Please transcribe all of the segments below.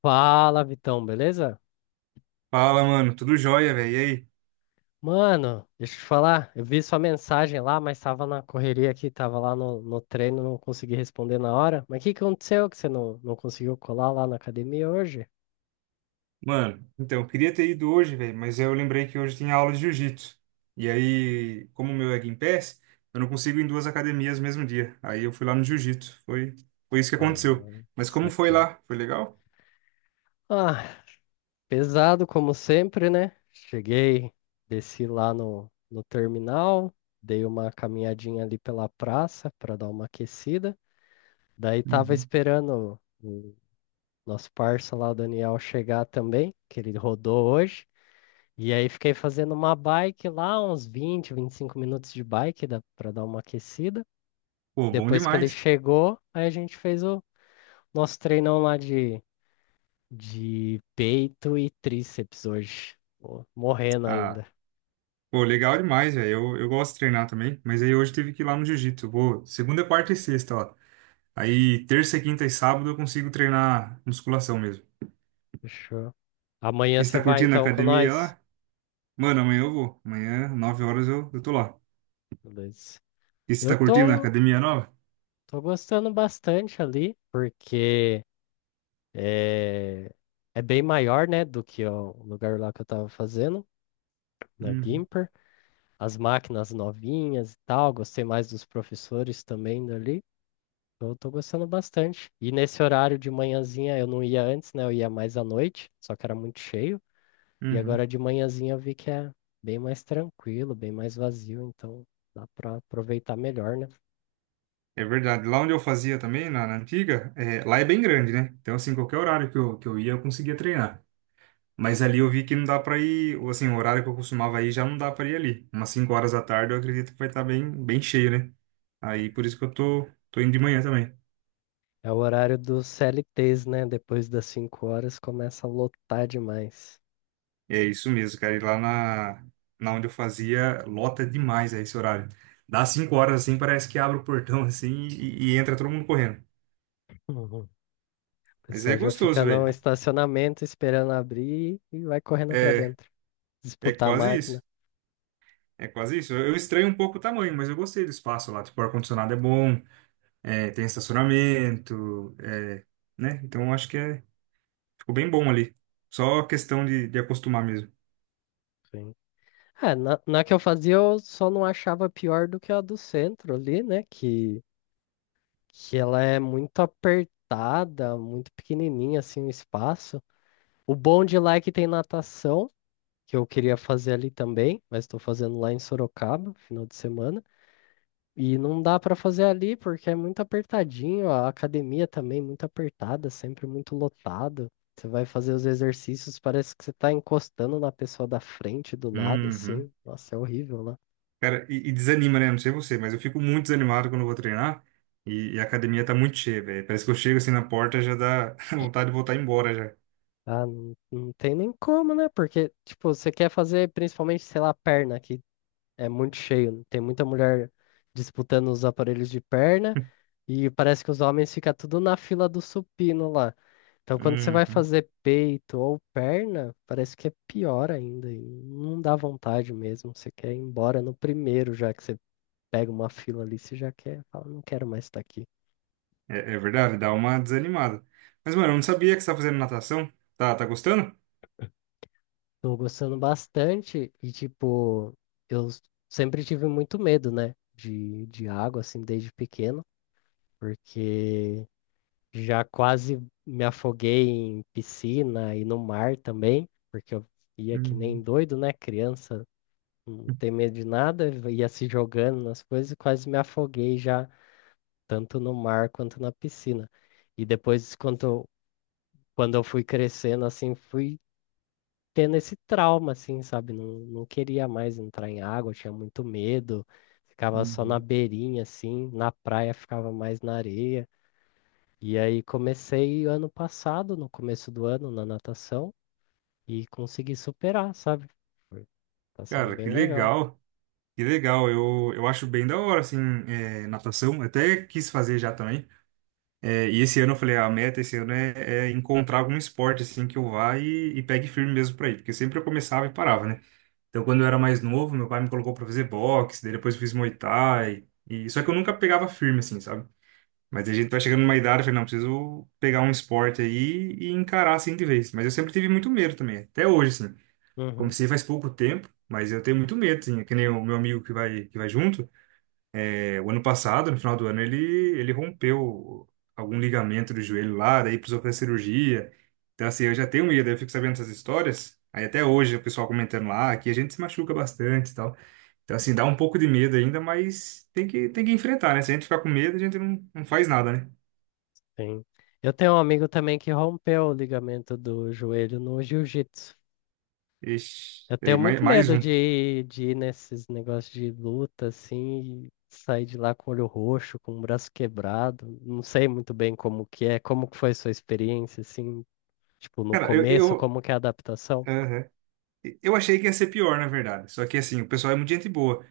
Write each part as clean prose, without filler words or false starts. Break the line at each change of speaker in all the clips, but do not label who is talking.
Fala, Vitão, beleza?
Fala, mano. Tudo jóia, velho. E aí?
Mano, deixa eu te falar, eu vi sua mensagem lá, mas tava na correria aqui, tava lá no treino, não consegui responder na hora. Mas o que que aconteceu que você não conseguiu colar lá na academia hoje?
Mano, então, eu queria ter ido hoje, velho, mas eu lembrei que hoje tinha aula de jiu-jitsu. E aí, como o meu é Gympass, eu não consigo ir em duas academias no mesmo dia. Aí eu fui lá no jiu-jitsu. Foi isso que aconteceu.
Ah,
Mas como foi
saquei.
lá? Foi legal?
Ah, pesado como sempre, né? Cheguei, desci lá no terminal, dei uma caminhadinha ali pela praça para dar uma aquecida. Daí tava
Uhum.
esperando o nosso parça lá, o Daniel, chegar também, que ele rodou hoje. E aí fiquei fazendo uma bike lá, uns 20 25 minutos de bike dá para dar uma aquecida.
Pô, bom
Depois que ele
demais.
chegou, aí a gente fez o nosso treinão lá de peito e tríceps hoje. Pô, morrendo
Ah,
ainda.
pô, legal demais, velho. Eu gosto de treinar também, mas aí hoje tive que ir lá no jiu-jitsu. Eu Vou segunda, quarta e sexta, ó. Aí terça, quinta e sábado eu consigo treinar musculação mesmo.
Fechou. Amanhã
E você
você
tá
vai
curtindo a
então com
academia
nós?
lá? Mano, amanhã eu vou. Amanhã, 9 horas, eu tô lá.
Beleza.
E você
Eu
tá curtindo a
tô,
academia nova?
tô gostando bastante ali, porque. É, é bem maior, né, do que o lugar lá que eu estava fazendo, na
Uhum,
Gimper. As máquinas novinhas e tal, gostei mais dos professores também dali. Então, eu tô gostando bastante. E nesse horário de manhãzinha eu não ia antes, né? Eu ia mais à noite, só que era muito cheio. E
uhum.
agora de manhãzinha eu vi que é bem mais tranquilo, bem mais vazio, então dá para aproveitar melhor, né?
É verdade. Lá onde eu fazia também, na antiga, é, lá é bem grande, né? Então, assim, qualquer horário que eu ia, eu conseguia treinar. Mas ali eu vi que não dá pra ir, ou assim, o horário que eu costumava ir já não dá pra ir ali. Umas 5 horas da tarde, eu acredito que vai estar bem, bem cheio, né? Aí, por isso que eu tô indo de manhã também.
É o horário dos CLTs, né? Depois das 5 horas começa a lotar demais.
É isso mesmo, cara. E lá na, na onde eu fazia, lota demais a esse horário. Dá 5 horas assim, parece que abre o portão assim e entra todo mundo correndo.
O
Mas é
pessoal já fica
gostoso, velho.
no estacionamento esperando abrir e vai correndo pra
É,
dentro,
é
disputar a
quase
máquina.
isso. É quase isso. Eu estranho um pouco o tamanho, mas eu gostei do espaço lá. Tipo, o ar-condicionado é bom, é, tem estacionamento, é, né? Então eu acho que é, ficou bem bom ali. Só questão de acostumar mesmo.
Sim. É, na que eu fazia, eu só não achava pior do que a do centro ali, né? Que ela é muito apertada, muito pequenininha, assim, o espaço. O bom de lá é que tem natação, que eu queria fazer ali também, mas estou fazendo lá em Sorocaba, final de semana. E não dá para fazer ali porque é muito apertadinho, a academia também é muito apertada, sempre muito lotado. Você vai fazer os exercícios, parece que você tá encostando na pessoa da frente, do lado,
Uhum.
assim. Nossa, é horrível lá.
Cara, e desanima, né? Não sei você, mas eu fico muito desanimado quando eu vou treinar e a academia tá muito cheia, velho. Parece que eu chego assim na porta já dá vontade de voltar embora já.
Ah, não tem nem como, né? Porque, tipo, você quer fazer principalmente, sei lá, perna, que é muito cheio. Né? Tem muita mulher disputando os aparelhos de perna e parece que os homens ficam tudo na fila do supino lá. Então, quando você vai
Uhum.
fazer peito ou perna, parece que é pior ainda. E não dá vontade mesmo. Você quer ir embora no primeiro, já que você pega uma fila ali, você já quer, fala, não quero mais estar aqui.
É verdade, dá uma desanimada. Mas, mano, eu não sabia que você tá fazendo natação. Tá gostando?
Tô gostando bastante e, tipo, eu s- sempre tive muito medo, né, de água, assim, desde pequeno, porque já quase me afoguei em piscina e no mar também, porque eu ia que nem
Uhum.
doido, né, criança não tem medo de nada, ia se jogando nas coisas e quase me afoguei já, tanto no mar quanto na piscina. E depois, quando, quando eu fui crescendo, assim, fui tendo esse trauma, assim, sabe? Não queria mais entrar em água, tinha muito medo, ficava só na
Uhum.
beirinha, assim, na praia ficava mais na areia. E aí comecei ano passado, no começo do ano, na natação, e consegui superar, sabe? Foi- Tá sendo
Cara,
bem
que
legal.
legal, que legal. Eu acho bem da hora, assim, é, natação. Eu Até quis fazer já também. É, e esse ano eu falei, "Ah, a meta esse ano é encontrar algum esporte assim que eu vá e pegue firme mesmo pra ir, porque sempre eu começava e parava, né? Então quando eu era mais novo, meu pai me colocou pra fazer boxe, daí depois eu fiz Muay Thai, e só que eu nunca pegava firme assim, sabe? Mas a gente vai chegando numa idade, eu falei, não, preciso pegar um esporte aí e encarar assim de vez. Mas eu sempre tive muito medo também, até hoje assim.
Uhum.
Comecei faz pouco tempo, mas eu tenho muito medo, assim, é que nem o meu amigo que vai junto. É, O ano passado, no final do ano, ele rompeu algum ligamento do joelho lá, daí precisou fazer cirurgia. Então, assim, eu já tenho medo, eu fico sabendo essas histórias. Aí até hoje o pessoal comentando lá, aqui a gente se machuca bastante e tal. Então, assim, dá um pouco de medo ainda, mas tem que enfrentar, né? Se a gente ficar com medo, a gente não faz nada, né?
Sim. Eu tenho um amigo também que rompeu o ligamento do joelho no jiu-jitsu.
Ixi,
Eu
aí,
tenho
mais,
muito
mais
medo
um.
de, de ir nesses negócios de luta, assim, e sair de lá com o olho roxo, com o braço quebrado. Não sei muito bem como que é, como que foi sua experiência, assim, tipo, no
Cara,
começo, como que é a adaptação?
aham. Eu achei que ia ser pior, na verdade. Só que, assim, o pessoal é muito gente boa.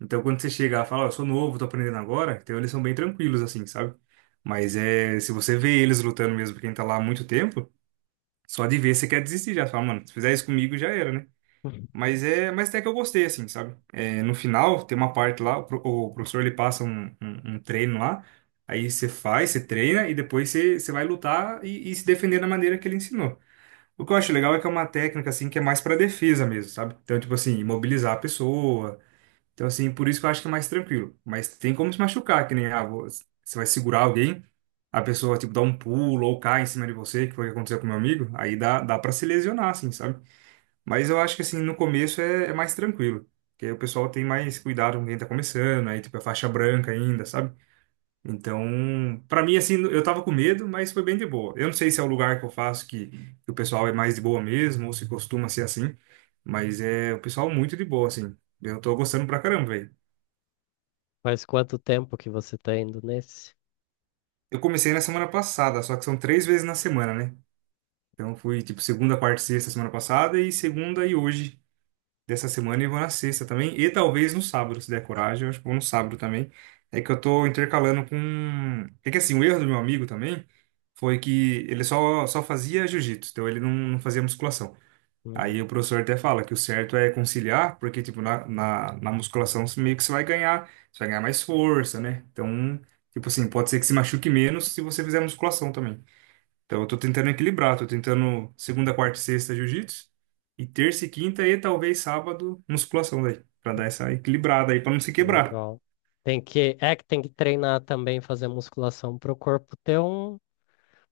Então, quando você chega e fala, ó, eu sou novo, tô aprendendo agora, então eles são bem tranquilos, assim, sabe? Mas é, se você vê eles lutando mesmo, quem tá lá há muito tempo, só de ver você quer desistir já. Você Fala, mano, se fizer isso comigo já era, né?
Uhum.
Mas é, mas até que eu gostei, assim, sabe? É, no final, tem uma parte lá, o, pro- o professor ele passa um treino lá, aí você faz, você treina e depois você vai lutar e se defender da maneira que ele ensinou. O que eu acho legal é que é uma técnica, assim, que é mais pra defesa mesmo, sabe? Então, tipo assim, imobilizar a pessoa então, assim, por isso que eu acho que é mais tranquilo. Mas tem como se machucar, que nem, ah, você vai segurar alguém, a pessoa, tipo, dá um pulo ou cai em cima de você, que foi o que aconteceu com meu amigo, aí dá pra se lesionar, assim, sabe? Mas eu acho que, assim, no começo é mais tranquilo. Porque aí o pessoal tem mais cuidado com quem tá começando, aí, tipo, é faixa branca ainda, sabe? Então, pra mim, assim, eu tava com medo, mas foi bem de boa. Eu não sei se é o lugar que eu faço que o pessoal é mais de boa mesmo, ou se costuma ser assim, mas é o pessoal muito de boa, assim. Eu tô gostando pra caramba, velho.
Faz quanto tempo que você tá indo nesse?
Eu comecei na semana passada, só que são três vezes na semana, né? Então fui tipo segunda, quarta, e sexta semana passada e segunda e hoje dessa semana e vou na sexta também. E talvez no sábado, se der coragem, eu acho que vou no sábado também. É que eu tô intercalando com. É que assim, o erro do meu amigo também foi que ele só fazia jiu-jitsu, então ele não fazia musculação. Aí
Uhum.
o professor até fala que o certo é conciliar, porque, tipo, na musculação você meio que você vai ganhar mais força, né? Então, tipo assim, pode ser que se machuque menos se você fizer musculação também. Então, eu tô tentando equilibrar, tô tentando segunda, quarta e sexta jiu-jitsu, e terça e quinta e talvez sábado musculação daí, pra dar essa equilibrada aí, pra não se quebrar.
Legal. Tem que, é que tem que treinar também, fazer musculação para o corpo ter um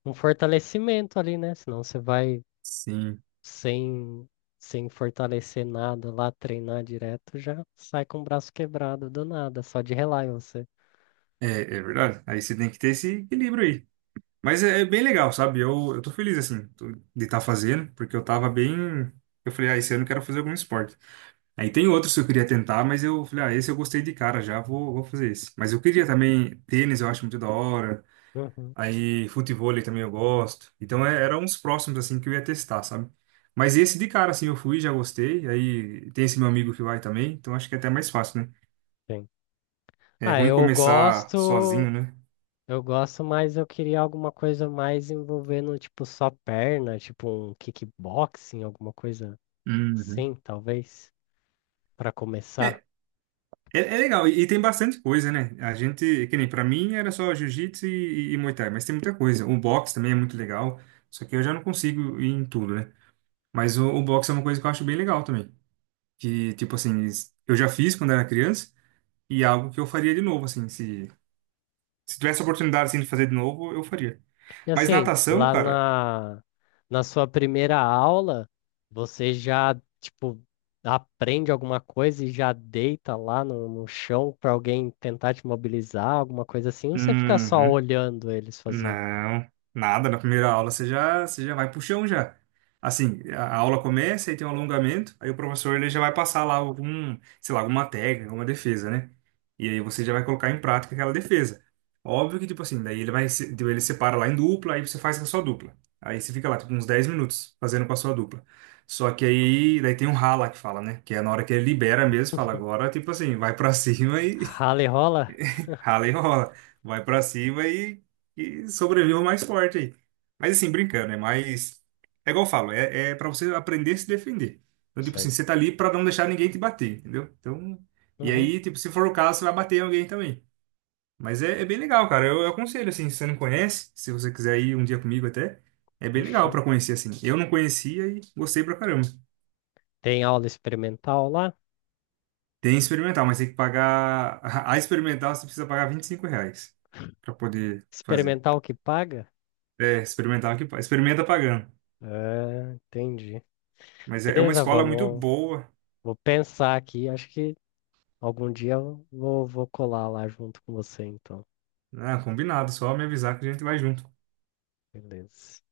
fortalecimento ali, né? Senão você vai
Sim,
sem, sem fortalecer nada lá, treinar direto, já sai com o braço quebrado do nada, só de relar em você.
é, é verdade. Aí você tem que ter esse equilíbrio aí. Mas é, é bem legal, sabe? Eu tô feliz, assim, de estar fazendo, porque eu tava bem. Eu falei, ah, esse ano eu quero fazer algum esporte. Aí tem outros que eu queria tentar, mas eu falei, ah, esse eu gostei de cara já, vou fazer esse. Mas eu queria também tênis, eu acho muito da hora.
Uhum,
Aí futevôlei também eu gosto. Então é, eram uns próximos, assim, que eu ia testar, sabe? Mas esse de cara, assim, eu fui, já gostei. Aí tem esse meu amigo que vai também, então acho que é até mais fácil, né?
sim.
É
Ah,
ruim começar sozinho, né?
eu gosto, mas eu queria alguma coisa mais envolvendo, tipo, só perna, tipo um kickboxing, alguma coisa
Uhum.
assim, talvez, pra começar.
É, é legal, e tem bastante coisa, né? A gente, que nem pra mim era só jiu-jitsu e Muay Thai, mas tem muita coisa. O boxe também é muito legal, só que eu já não consigo ir em tudo, né? Mas o boxe é uma coisa que eu acho bem legal também. Que, tipo assim, eu já fiz quando era criança e é algo que eu faria de novo, assim, se tivesse a oportunidade, assim, de fazer de novo, eu faria.
E
Mas
assim,
natação,
lá
cara,
na sua primeira aula, você já, tipo, aprende alguma coisa e já deita lá no chão para alguém tentar te mobilizar, alguma coisa assim, ou você fica só
uhum.
olhando eles fazer?
Não, nada. Na primeira aula você já vai pro chão já. Assim, a aula começa e tem um alongamento, aí o professor ele já vai passar lá algum, sei lá, alguma técnica, alguma defesa, né? E aí você já vai colocar em prática aquela defesa. Óbvio que, tipo assim, daí ele vai, tipo, ele separa lá em dupla, aí você faz com a sua dupla. Aí você fica lá, tipo, uns 10 minutos fazendo com a sua dupla. Só que aí, daí tem um rala que fala, né? Que é na hora que ele libera mesmo, fala agora, tipo assim, vai pra cima
Rala e rola?
Rala e rola. Vai pra cima e sobreviva mais forte aí. Mas assim, brincando, né? Mas é igual eu falo, é para você aprender a se defender. Então, tipo assim,
Sim.
você tá ali pra não deixar ninguém te bater, entendeu? Então, e
Uhum,
aí, tipo, se for o caso, você vai bater em alguém também. Mas é, é bem legal, cara. Eu aconselho, assim, se você não conhece, se você quiser ir um dia comigo até, é bem legal
fechou.
pra conhecer, assim. Eu não conhecia e gostei pra caramba.
Tem aula experimental lá?
Tem experimental, mas tem que pagar. A experimental você precisa pagar R$ 25 pra poder fazer.
Experimental que paga?
É, experimentar que experimenta pagando.
É, entendi.
Mas é, é uma
Beleza,
escola muito
vamos.
boa.
Vou pensar aqui. Acho que algum dia eu vou colar lá junto com você, então.
Ah, combinado, só me avisar que a gente vai junto.
Beleza.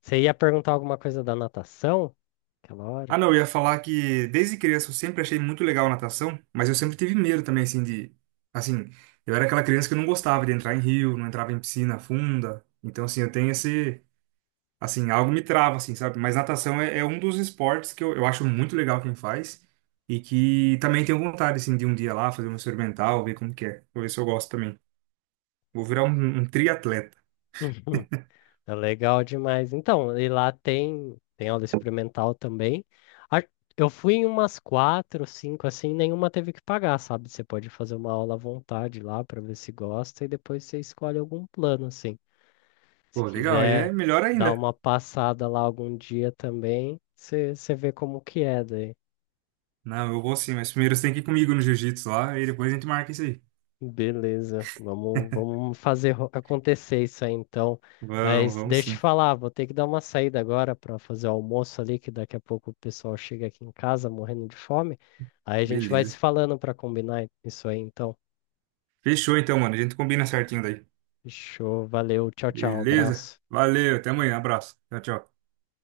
Você ia perguntar alguma coisa da natação? Aquela hora.
Ah, não, eu ia falar que desde criança eu sempre achei muito legal natação, mas eu sempre tive medo também, assim, de. Assim, eu era aquela criança que não gostava de entrar em rio, não entrava em piscina funda. Então, assim, eu tenho esse. Assim, algo me trava, assim, sabe? Mas natação é um dos esportes que eu acho muito legal quem faz e que também tenho vontade, assim, de um dia lá fazer uma experimental, ver como que é. Vou ver se eu gosto também. Vou virar um triatleta.
É legal demais. Então, e lá tem aula experimental também. A- Eu fui em umas quatro, cinco, assim, nenhuma teve que pagar, sabe? Você pode fazer uma aula à vontade lá para ver se gosta e depois você escolhe algum plano, assim. Se
Pô, legal, e é
quiser
melhor
dar
ainda.
uma passada lá algum dia também, você vê como que é daí.
Não, eu vou sim, mas primeiro você tem que ir comigo no jiu-jitsu lá e depois a gente marca isso aí.
Beleza, vamos, fazer acontecer isso aí então.
Vamos,
Mas
vamos
deixa eu te
sim.
falar, vou ter que dar uma saída agora para fazer o almoço ali, que daqui a pouco o pessoal chega aqui em casa morrendo de fome. Aí a gente vai se
Beleza.
falando para combinar isso aí então.
Fechou então, mano. A gente combina certinho daí.
Fechou, valeu, tchau, tchau,
Beleza?
abraço.
Valeu, até amanhã. Abraço. Tchau, tchau.